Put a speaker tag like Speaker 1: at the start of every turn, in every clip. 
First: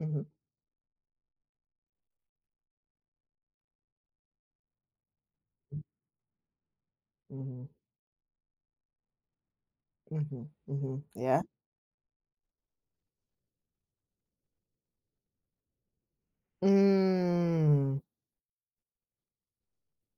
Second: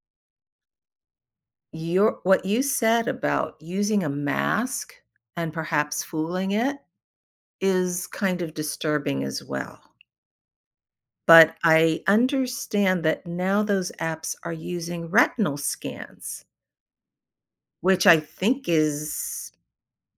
Speaker 1: Mhm.
Speaker 2: You're what you said about using a mask and perhaps fooling it
Speaker 1: Mhm.
Speaker 2: is kind of disturbing as well.
Speaker 1: Mhm, mhm, yeah.
Speaker 2: But I understand that now those apps are using retinal scans.
Speaker 1: Mm.
Speaker 2: Which I think is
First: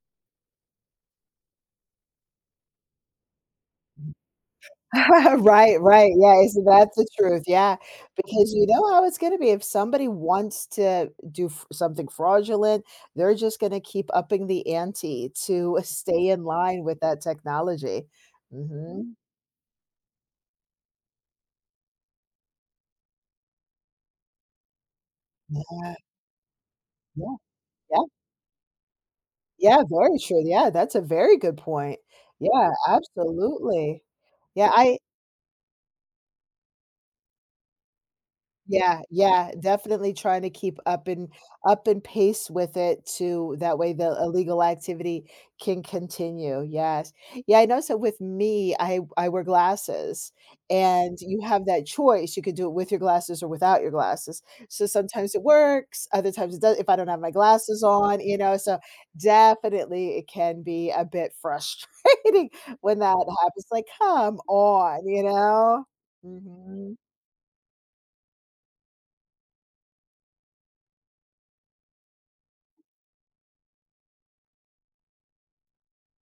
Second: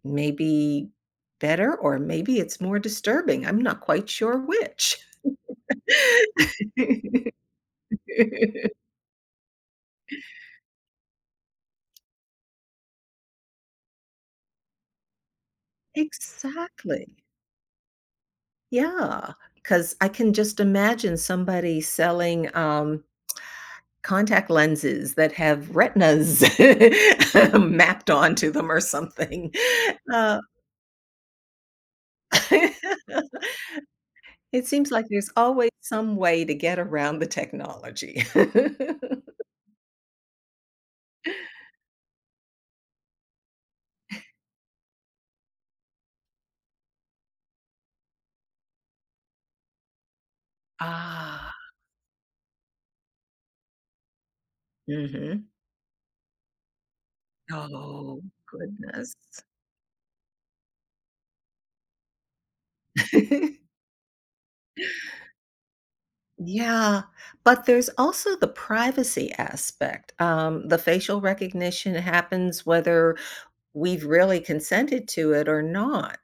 Speaker 2: maybe better or maybe it's more disturbing. I'm not quite sure which.
Speaker 1: Right, right, yeah, isn't that's the truth, yeah, because you know how it's gonna be if somebody wants to do f something fraudulent, they're just gonna keep upping the ante to stay in line with
Speaker 2: Exactly.
Speaker 1: that technology. Mhm.
Speaker 2: Yeah, 'cause I can just imagine somebody selling um contact lenses that have
Speaker 1: Yeah.
Speaker 2: retinas
Speaker 1: Yeah, yeah.
Speaker 2: mapped onto them or something,
Speaker 1: Yeah, very
Speaker 2: uh
Speaker 1: true. Yeah, that's a very good point. Yeah, absolutely.
Speaker 2: It
Speaker 1: Yeah,
Speaker 2: seems
Speaker 1: I
Speaker 2: like there's always some way to get around the technology.
Speaker 1: Yeah, yeah. Definitely trying to keep up and up and pace with it too that way the illegal activity can continue. Yes. Yeah, I know so with me, I w I wear glasses, and you
Speaker 2: Ah.
Speaker 1: have that choice. You could do it with your glasses or without your glasses. So sometimes it
Speaker 2: Mhm.
Speaker 1: works, other times it doe if I don't have my glasses on,
Speaker 2: Oh,
Speaker 1: you know, so
Speaker 2: goodness.
Speaker 1: definitely it can be a bit frustrating when that happens. Like, "Come on," you know. Mhm.
Speaker 2: Yeah, but there's also the privacy aspect. Um, the facial recognition happens whether we've really consented to it or not.